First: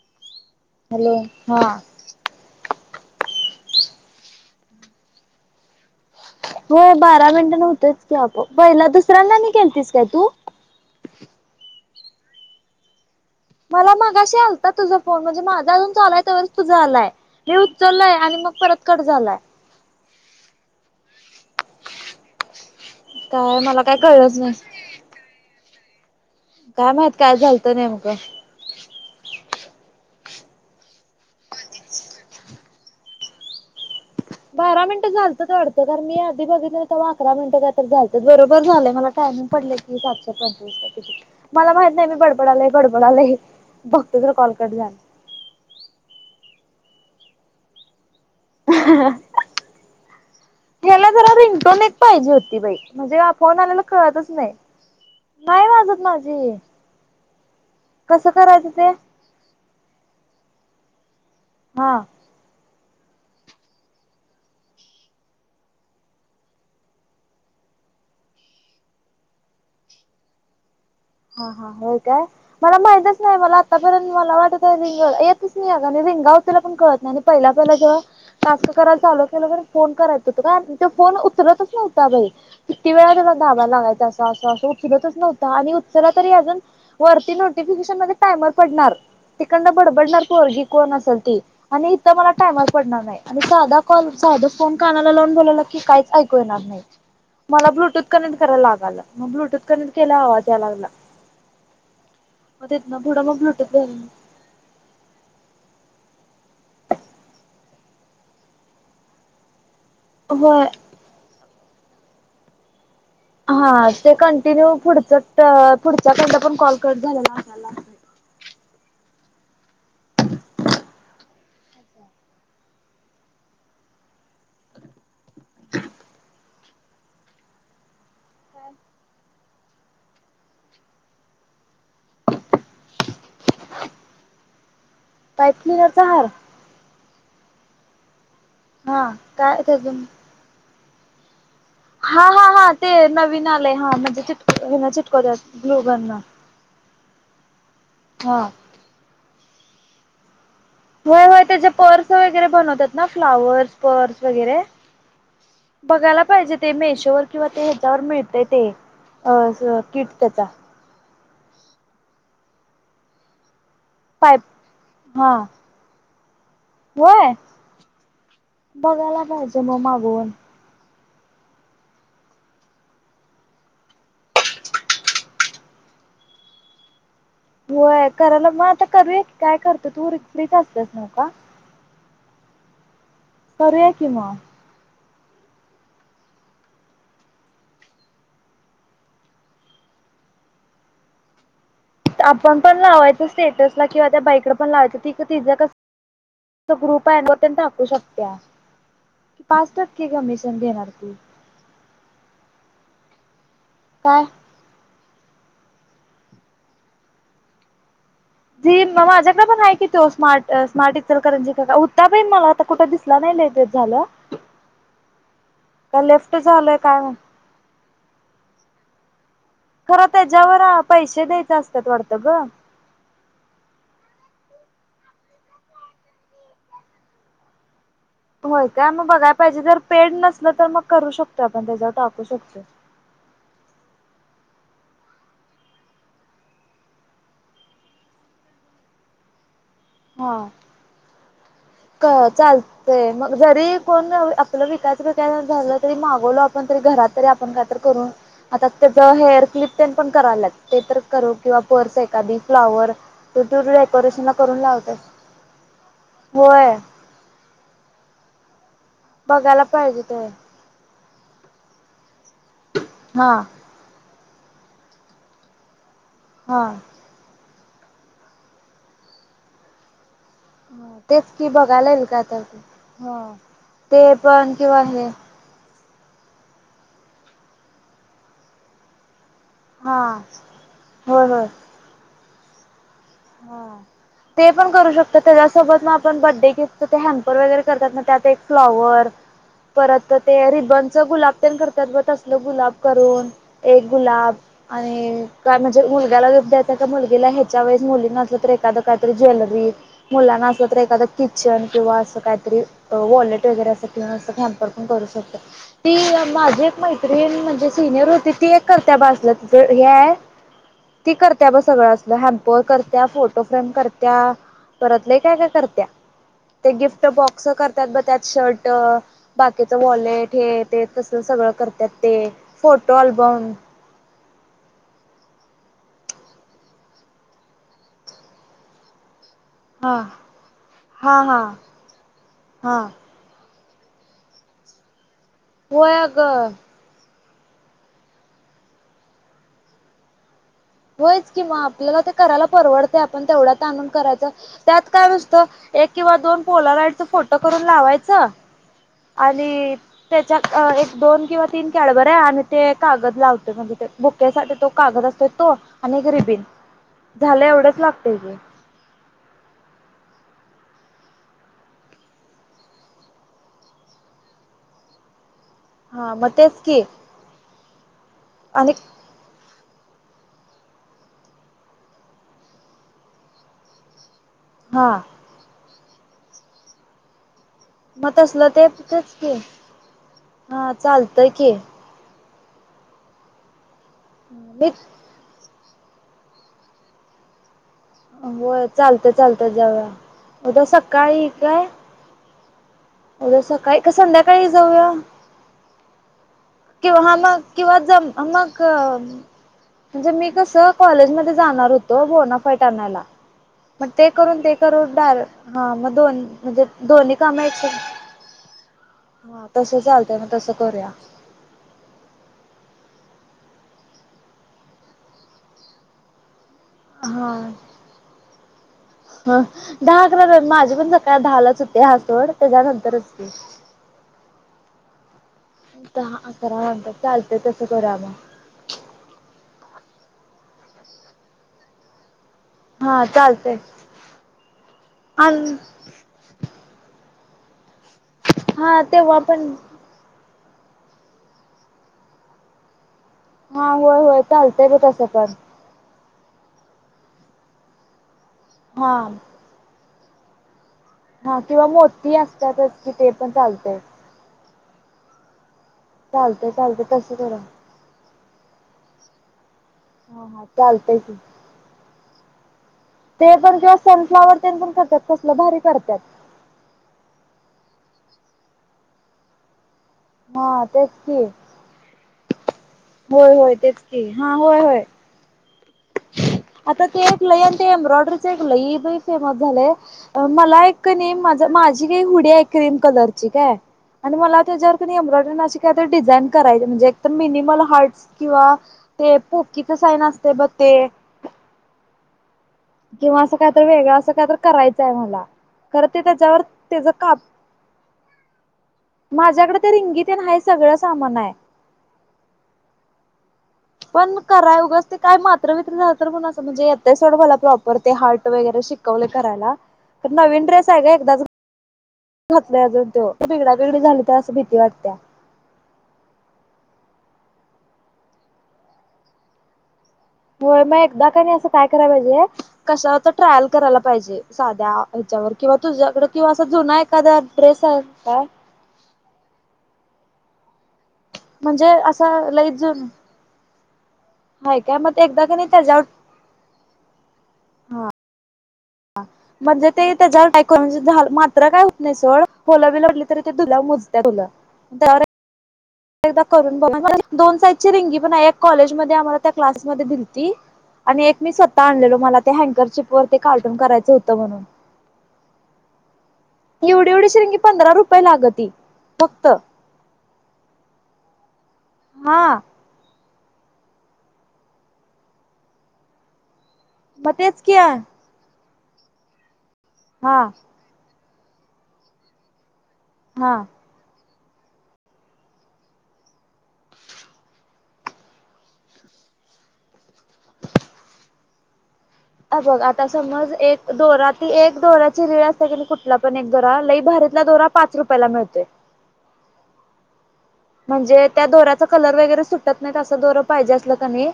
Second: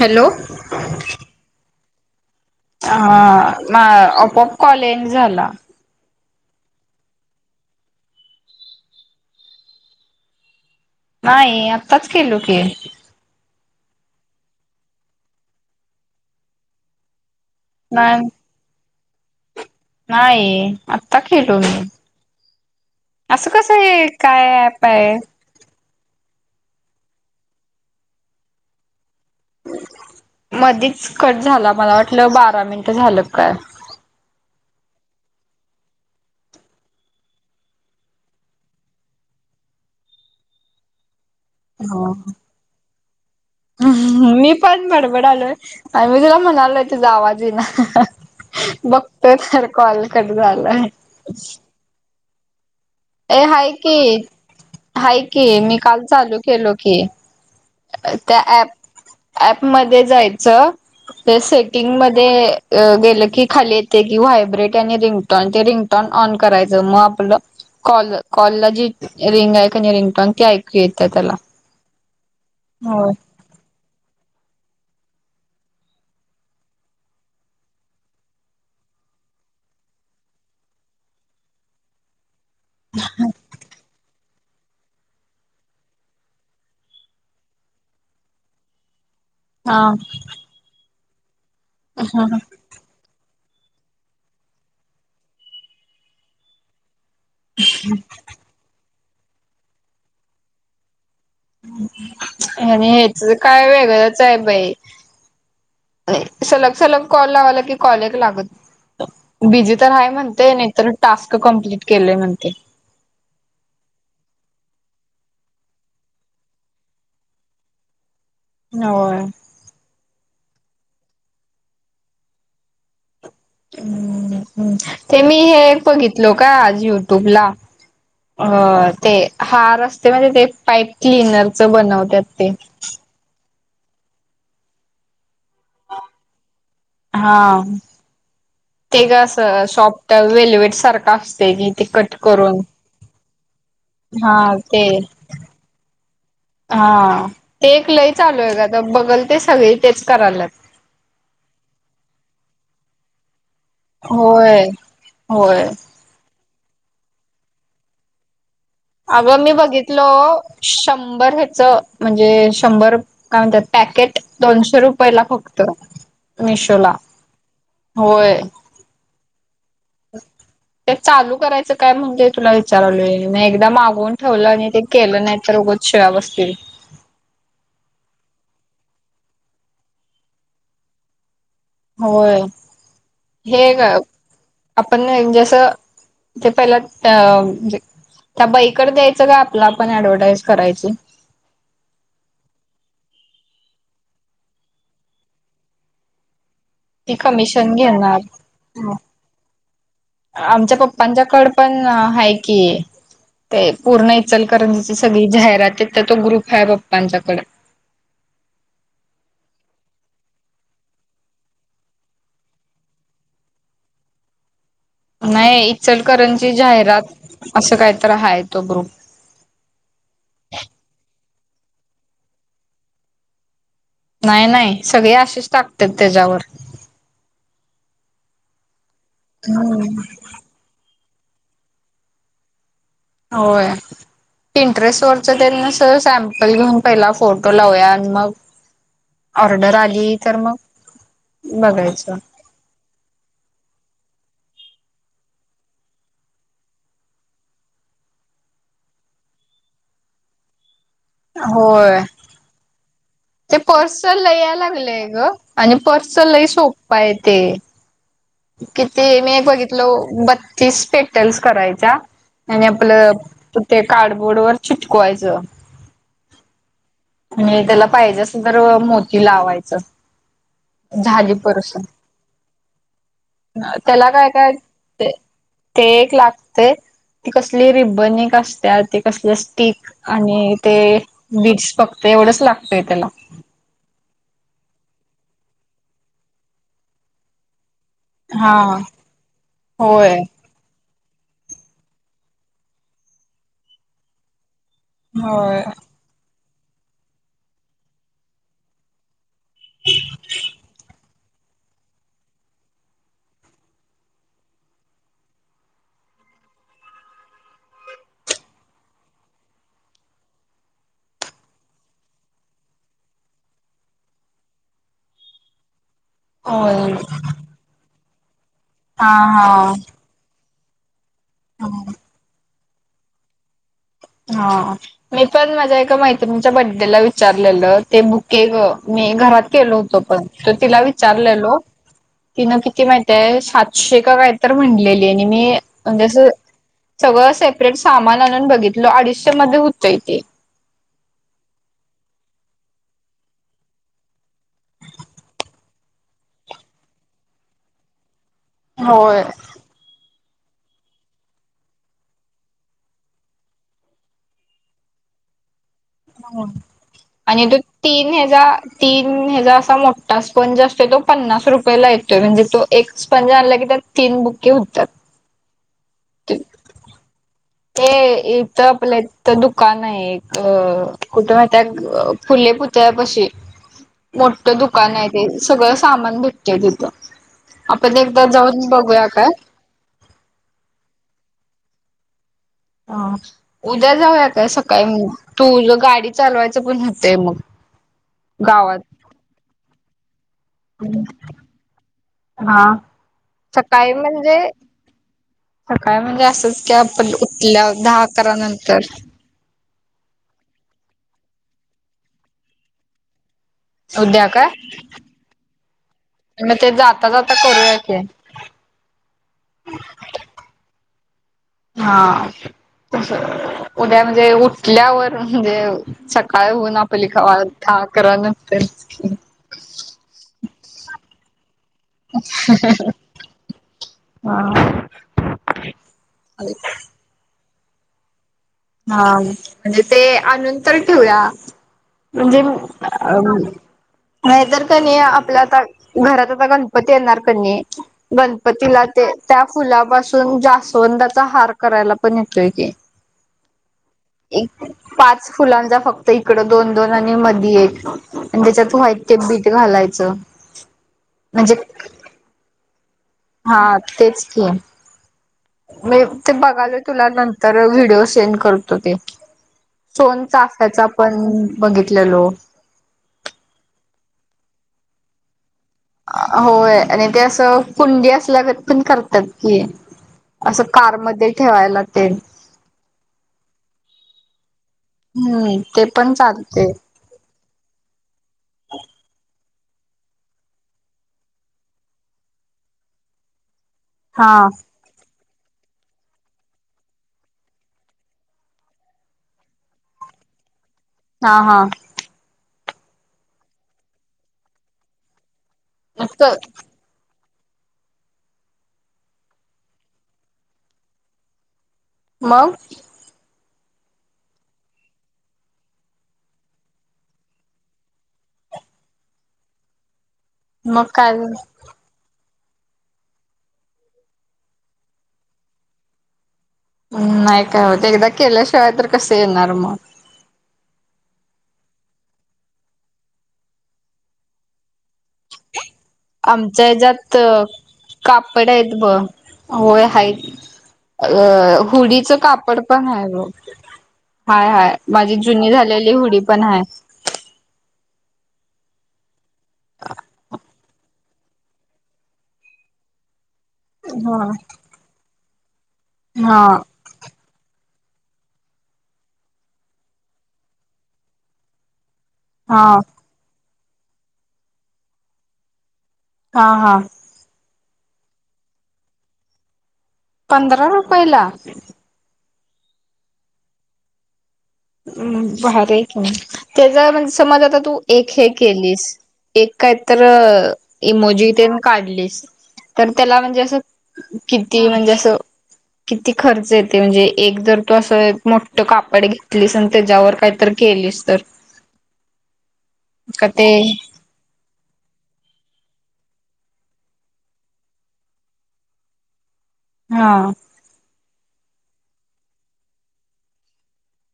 Hello hello. हा ह आपप कॉलेज झाला हो बारा मिनटं नव्हतच की आप पहिला दुसऱ्यांना नाही केेळतीस काय तू नाही आत्ताच केलो की मला मगाशी आलता तुझा फोन म्हणजे माझा अजून चालाय तरच तुझा आलाय मी उचललंय नाही आणि मग परत कट झालाय नाही आत्ता खेलो मी असं काय कस मला काय आहे कळलंच नाही काय पाय काय माहित काय झालतं नेमकं. मधीच कट झाला, मला वाटलं बारा मिनटं झालं काय. बारा मिनिटं झालतच वाडतं. कारण मी आधी बघितलं तवा अकरा मिनटं काय तर झालत बरोबर झाले मला टायमिंग पडले की सातशे पंचवीस काय किती. मला माहित नाही मी बडबड लोय बडबड लोय, बघतो तर मी कॉल कट पण जा बडबड आलोय आणि मी तिला म्हणालोय ते जावाजी ना बघत तर कॉल कट झालंय ह्याला जरा रिंगटोन एक पाहिजे होती बाई म्हणजे फोन आलेला की कळतच नाही हाय की नाही मी वाजत काल चालू माझी केलो की कसं त्या प करायचं ते ऍपमध्येध्ये जायचं ते हा सेटिंगमध्ये गेलं की खाली येते की व्हायब्रेट आणि रिंगटोन ते रिंगटोन ऑन करायचं मग आपलं कॉल कॉल ला जी रिंग आहे का नि रिंग टॉंग ती ऐकू येत हा हो काय मला माहिितच नाही मला आतापर्यंत मला वाटत रिंग येतच नाही का रिंगाव त्याला पण कळत नाही आणि पहिला पहिला जेव्हा टास्क करायला चाल केलं प फोन करायच होत का त फोन उतरतच नव्हता बाई किती वेळा त्याला ढाबा लागायचा असा असं असं उचरतच नव्हता आणि तरी अजून वरती नोटिफिकेशन मध्ये टायमर पडणार तिकड हा बडबडणार परी कोण असेल आणि इथ मला टाम पडणार नाही, आणि साधा कॉल साधच फोन कानाला लावून बोलाल की काहीच ऐकू येणार नाही. मला ब्लूटूथ कनेक्ट करायला लागाला. मग ब्लूटूथ कनेक्ट केलाव आवाज या लागला. मग आणि तिथनं पुढं ह्याच मग ब्लूटूथ काय घालून वेगळंच आहे बाई. सलग सलग कॉल लावाला की कॉल एक लागत बिझी तर हाय म्हणते, होय नाही तर टास्क कमप्लीिट केलोय म्हणते. हा ते कंटिन्यू पुढच्या पुढच्याकंड पण कॉल कट झाले ना होय. ते मी हे एक बघितलो का आज युट्यूब ला. अ ते हा रस्ते म्हधे ते पाईप क्लिनरच बनवत्यात ते. पाथली हजार. हा. ते हा का अस काय त्यातून शॉप्ट वेलवेट सारखं असते की. हा हा हा ते नवीन आलंय हा म्हणजे चिटक चिटकवल्या ब्लूगन न. हा. ते एक लय हा चालू आहे का तर बघल ते सगळे तेच करायल्यात. होय होय त्याचे पर्स वगैरे बनवतात ना फ्लावर्स. पर्स वगैरे. होय होय बघायला पाहिजे ते मेशोवर किंवा ते ह्याच्यावर मिळतय ते. अगं मी अ किट बघितलो, त्याचा शंभर ह्याच म्हणजे शंभर काय म्हणतात पॅकेट पाईप दोनशे रुपये ला हा फक्त. मिशो होय. बघायला पाहिजे मग मागऊन. ते चालू करायचं काय म्हणजे तुला विचारालोय. म एकदा मागवून ठेवलं आणि ते केलं नाही तर उगच शिळा बसतील. होय करायला मग आता करूया कि, काय करतो तू फ्रीच असतेस न का. होय. हे ग करूया की मग आपण जस ते पहिला त्या म्हणजे, त्या बाईकडं द्यायचं का आपला आपण ऍडव्हटाईज करायची? आपण पण लावायचं स्टेटसला किंवा त्या बाईकडे पण लावायचं त तिज कस ग्रुप ती आहे त्यां कमिशन टाकू घेणार. शकत्या की पाच टक्के हा कमिशन आमच्या घेणार ती पप्पांच्याकड पण हाय की, ते पूर्ण काय इचल कारण सगळी जाहिरात तिथं तो ग्रुप हाय पप्पांच्याकडे. जी म माझ्याकडे पण हाय की तो स्मार्ट स्मार्ट इचलकरंजीचा, [unintelligible] मला कुठ दिस नाही लई दिवस झालं. नाही, का लेफ्ट इचलकरंजी झालंय काय माहित जाहिरात असं काहीतर हाय तो ग्रुप. खरं त्याच्यावर पैसे द्यायचे असतात वाटतं ग. नाही नाही, सगळे अशेच टाकत्यात त्याज्यावर. होय का? मग बघाय पाहिजे, जर हम्म. पेड नसलं तर मग करू शकतोय आपण त्याच्यावर टाकू शकतो. होय. इंटरेस्ट वरच ते नसल, सॅम्पल घेऊन पहिला फोटो लावूया, आणि मग ऑर्डर आली तर मग क बघायचं चाल ते, मग जरी कोण असलं विकायचं बिकायचं झालं तरी मागवलो आपण तरी घरात तरी आपण काहीतर करून आता त्याचं हेअर क्लिप तेन पण करायलात. ते तर करू किंवा पर्स होय. एखादी फ्लावर तर ते तू पर्स डेकोरेशन ला लय याय करून लावते. लागलंय ग आणि पर्सचं लई सोप्पं आहे ते. किती मी एक बघायला बघितलो, पाहिजे ते बत्तीस पेटल्स करायच्या. आणि आपलं हा ते कार्डबोर्ड वर चिटकवायचं. हा. आणि त्याला पाहिजे असलं तर मोती लावायचं. तेच झाली की पर्स, बघायला येईल काय तर ते हा त्याला ते काय काय पण किंवा हे ते ते एक लागतंय, ती कसली रिबन एक असत्या ती कसलं अस टीक हा आणि ते होय होय बीट्स फक्त एवढंच लागतंय त्याला. हा, ते पण करू शकतो, त्याच्यासोबत मग आपण बड्डे गिफ्टच ते हॅम्पर वगैरे करतात ना त्यात ते हा फ्लॉवर, परत होय ते रिबन च गुलाब तेन करतात बघ, तसलं गुलाब करून एक गुलाब आणि काय होय म्हणजे मुलग्याला गिफ्ट द्यायचा का मुलगीला ह्याच्या वेळेस मुली नसलं तर एखादं काहीतरी ज्वेलरी, मुलांना असलं तर एखादं किचन किंवा असं काहीतरी वॉलेट वगैरे असं किंवा असं हॅम्पर पण करू शकतो. ती माझी एक मैत्रीण, म्हणजे सिनियर होती ती एक करत्या बघ असलं, तिचं हे हाय ती करत्या बघ सगळं असलं, हॅम्पर कर त्या फोटो फ्रेम करत्या, परत लय काय काय करत्या, ते होय गिफ्ट बॉक्स कर त्यात बघ त्यात शर्ट, हा बाकीच हा वॉलेट हे ते तसं सगळं करत्यात ते. फोटो अल्बम हा मी पण माझ्या एका मैत्रिणीच्या बडेला विचारलेलं, ते बुके गं मी घरात केलो हा होतो पण, तर तिला हा हा विचारलेलो, तिनं हा किती महि ते सातशे का काय तर म्हटलेली, आणि मी होय म्हणजे असं अगं सगळं सेपरेट सामान आणून बघितलं, अडीचशे मध्ये होतंय तेे. होयच कि मग, आपल्याला ते करायला परवडतंय आपण तेवढ्यात आणून करायचं. त्यात काय नुसतं, एक किंवा दोन पोलर ऍडचं फोटो करून लावायचं. होय. आणि त्याच्यात अ एक दोन किंवा तीन कॅडबर्या आणि ते कागद लावतोय म्हणजे ते बुकेसाठी तो कागद असतोय तो आणि एक रिबीन आणि झालं [unintelligible] एवढंच लागतंय न्हे की जा तीन हेजा असा मोठा स्पंज असतोय, तो पन्नास रुपयेला येतोय, म्हणजे तो एक स्पंज आणलं की त्यान तीन बुक्के होतात. हा म तोच की हे इथं आणि आपलेत. तर दुकान आहे एक, अ कुठं राहत्यात फुले पुतळ्या पशी मोठ्ठ हा दुकान आहे ते, सगळं सामान भेटतय तिथं. आपण मग एकदा तसलं ते जाऊन बघूया तेच काय? की हा चालतंय की. हा उद्या जाऊया का मी सकाळी, तूज गाडी चालवायचं होतंय मग. व्ह गावात चालतं, चालतं जावूया उद्या सकाळी काय? हां! उद्या सकाळी का, संध्याकाळी जाऊया. सकाळ म्हणजे असंच की, किंवा आपण हा मग किंवा उठल्यावर दहा जम अकरा मग नंतर. म्हणजे मी कसं कॉलेजमध्ये जाणार होतो, बोनाफाईट आणायला. म ते उद्या करून काय ते करून डार हा मग दोन म्हणजे दोन्ही काम एक केन हा तसं चालतय म तसं करूया. हा! उद्या म्हणजे उठल्यावर म्हणजे, सकाळ होऊन आप प हा लिखावा दहा, अकरा, नंतर. ह दहा अकराला, माझी पण सकाळ दहालाच होत ते हाय सोड त्याच्यानंतरच की. हा दहा अकरा नंतर चालतंय, तसं करूया आपण. हा म्हणजे ते आनूनतर ठेवूया म्हणजे हा चालतंय नाही तर कणी आपल्या आणि ताई. घरात आता गणपती येणार कणी, हा गणपतीला ते तेव्हा त्या पण फुलापासू जास्वंदाचा हार करायला पण येतोय की. हा होय, होय. चालतंय बघ एकुणा तसं पाच पण फुलांचा फक त इकड दोन, दोन, आणि मधी एक, आणि त्याच्यात हा व्हाईट ते बीट घालायचं. हा म्हणजे किंवा मोती, असतातच कि ते. पण हा चालतंय तेच कि. मी ते चालतंय बगालो, चालतंय तुला तसं करूया नंतर व्हिडिओ सेंड करतो ते. सोन हा हा चा चाफ्याचा चालतंय की पण बघितलेलो. ते पण ते सनफ्लावर तेन पण करत्यांत, कसलं भारी करत्यात. होय आणि ते असं कुंडी, असल्यागत पण करतात की. असं हा तेच की कारमध्ये ठेवायला तेेन. होय, होय, तेच की हा होय, होय. हूं ते पण चालते आता ते एक लयन, ते एम्ब्रॉयडरीच एक लई बई फेमस झालय, मला एक कणी माझ माझी ती हुडी आहे क्रीम कलरची काय? आणि हा मला त्याच्यावर कणी एम्ब्रॉयडररी न अशी काय तरी डिझाईन करायची, म्हणजे एकतर मिनिमल हार्टस किंवा ते पोकीच साहीन असतय बघ ते. हा, हा! किंवा असं काहीतरी वेगळं, असं काहीतरी करायचंय मला खर ते त्याच्यावर त्याच काप, माझ्याकडे ते रिंगीत तेन आहे सगळं सामान आहे. मंग! पण कराय उगंच ते काय मात्र, वित्री, झालं तर मंग असं म्हणजे येत सोडं मला प्रॉपर ते हार्ट वगैरे शिक कवले कराला त नवीन म काय? घातलंय अजून त्यो, त बीगडा बीगडी झाली त असं भीती वाटत्या. नाही काय होत एकदा केल्याशिवाय तर कसं येणार मग. हो मग एकदा काणी असं काय कराय पाहिजे. कशावर तर ट्रायल करायला पाहिजे साध्या ह्याच्यावर किंवा तुझ्याकडे किंवा असा आमच्या जुना ह्याच्यात एखादा ड्रेस आहे काय कापडे आहेत ब होय हायत अ म्हणजे असा हुडीचं लई कापड जुन पण आहे ग. हाय, हाय काय मग माझी एकदा का नाही जुनी त्याच्यावर झालेली हुडी पण आहे. हा म्हणजे ते त्याच्या टायको झा मात्र काय होत नाही सोड होलवी लढली तरी ते दुला हा बोला तर [unintelligible] हा दोन साईजची रिंगी पण म्हणा कॉलेज आम्हाला त्या क्लास मध्ये दिलती. आणि एक मी स्वतः आणलेलो मला ते हा हँकर चिप वर ते कार्टून करायचं होतं म्हणून. हा हा एवढी, एवढीशु रिगी पंधरा रुपये लागती फक्त. पंधरा रुपये ला? हा. हम्म भारी हायकी त्याचा म्हणजे मग तेच समज की आता तू हा एक हे केलीस. एक काय तर हा इमोजी ते काढलीस तर त्याला म्हणजे असं किती म्हणजे असं. किती खर्च येते म्हणजे एक जर तू असं मोठं कापड घेतलीस आणि त्याच्यावर काही तर केलीस तर. अ बघ आता का समज ते एक दोरात. ती एक दोऱ्याची रिळ असते की कुठला पण एक दोरा लई भारीतला दोरा पाच रुपयाला मिळतोय. हा. म्हणजे त्या दोऱ्याचा कलर वगैरे सुटत नाही असं दोरा पाहिजे असलं का नाही.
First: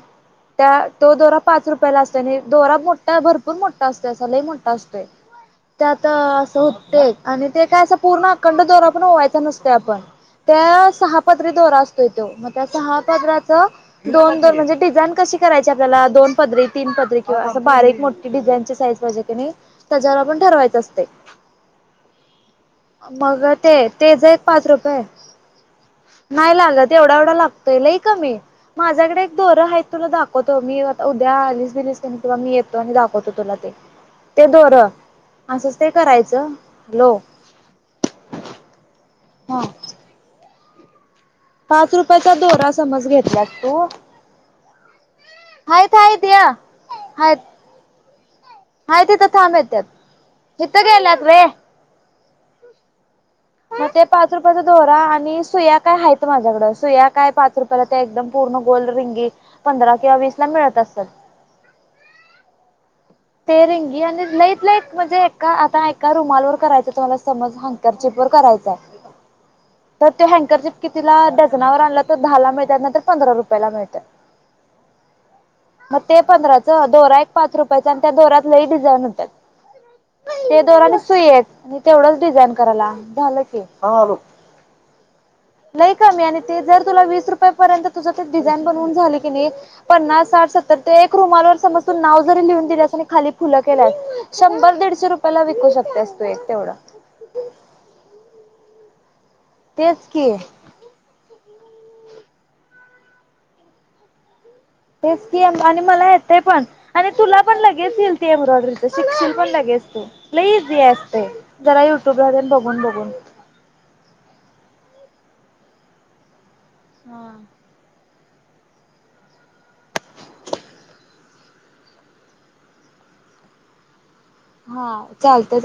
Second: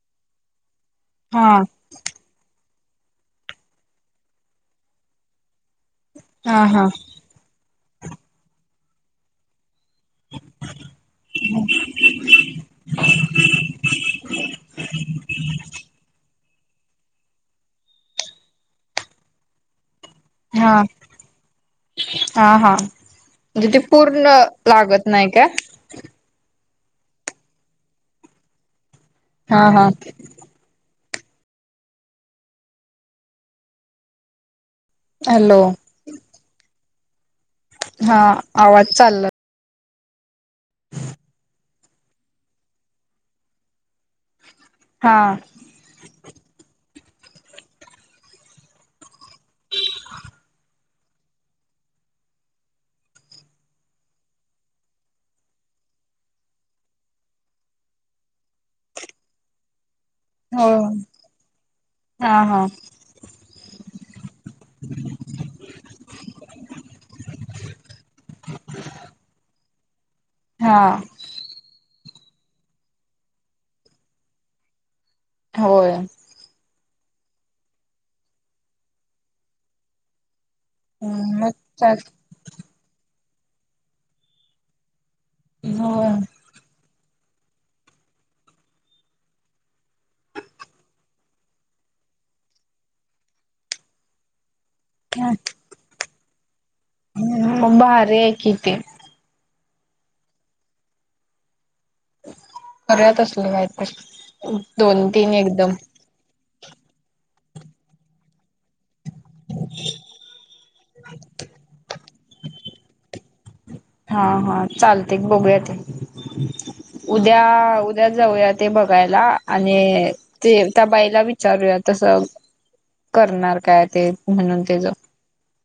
त्या तो दोरा हा पाच रुपयाला असतो आणि दोरा मोठा भरपूर मोठा असतो असा लयी मोठा असतो. त्यात असं हा होत हा ते. आणि ते काय असं पूर्ण अखंड दोरा पण ओवायचा नसते आपण त्या सहा पात्री दोरा अस असते तो मग त्या सहा पदराच दोन, दोन म्हणजे डिझाईन कशी करायची आपल्याला दोन पदरी, तीन पदरी किंवा अस बारीक मोठी डिझाईनची साईज. पाहिजे का नाय त्यावर आपण हा ठरवायचं असते. हा हा मग म्हणजे ते तेच पूर्ण एक पाच रुपये लागत नाही काय ‌? नाही लागत एवढा, एवढा लागतोय लय कमी माझ्याकडे एक हा दोरा आहेत हा तुला दाखव मी आता उद्या आलीस बिलीस नाही तुम्हाला मी एक, दोन दाखवतो तुलाते ते दोर, हॅलो असंच ते करायचं लो. हा आवाज चालला. हा. पाच रुपयाचा दोरा समज घेतलास तू. हां. हायेत, हायेत या हायेत. हायत तिथ थांबेल त्यात तिथ गेल्यात होय. मग ते पाच रुपयाचा दोरा आणि सुया काय हायत माझ्याकडं सुया काय पाच रुपय परत ते एकदम पूर्ण गोल रिंगी पंधरा किंवा वीस ला हो, मिळत असतात हा, हा. ते रिंगी आणि लईट, लईट म्हणजे एका आता एका रुमालवर करायचं तुम्हाला समज ह कचीपवर्क करायचांय. [inaudible] तर ते हँकरचेप हा कितीला डझनावर आणलं तर दहाला मिळतात नाहीतर पंधरा रुपयाला मिळत्या. होय मग ते पंधराच दोरा एक पाच रुपयाचा आणि त्या दोऱ्यात लई डिझाईन होत्यात. ते दोरा नी सुई एक मग आणि तेवढंच डिझाईन कराला झालं. ह आलो लय कामी आणि ते जर तुला वीस रुपयापर्यंत तुझं ते डिझाईन बनवून झाले की नाही. पन्नास साठ सत्तर ते एक रुमावर समजून नाव जरी लिहून दिल्यास आणि खाली फुल केल्यास शंभर दीडशे रुपयाला विकू शकतेस तू एक तेवढं. हम्म भारी हाय की ते. तेच की. खऱ्यात असलं माहत [inaudible] तेची आणि मला येत पण आणि तुला पण लगेच येईल ती एम्ब्रॉयडरी. शिकशील पण लगेस तू ईझी आहे असते जरा युट्यूब ला बघून बघून. हा हा चालते एक बघूया ते उद्या उ जाऊया ते बघायला आणि ते त्या बाईला विचारूया तस करणार काय ते. म्हणून हा तेच चालतय चाल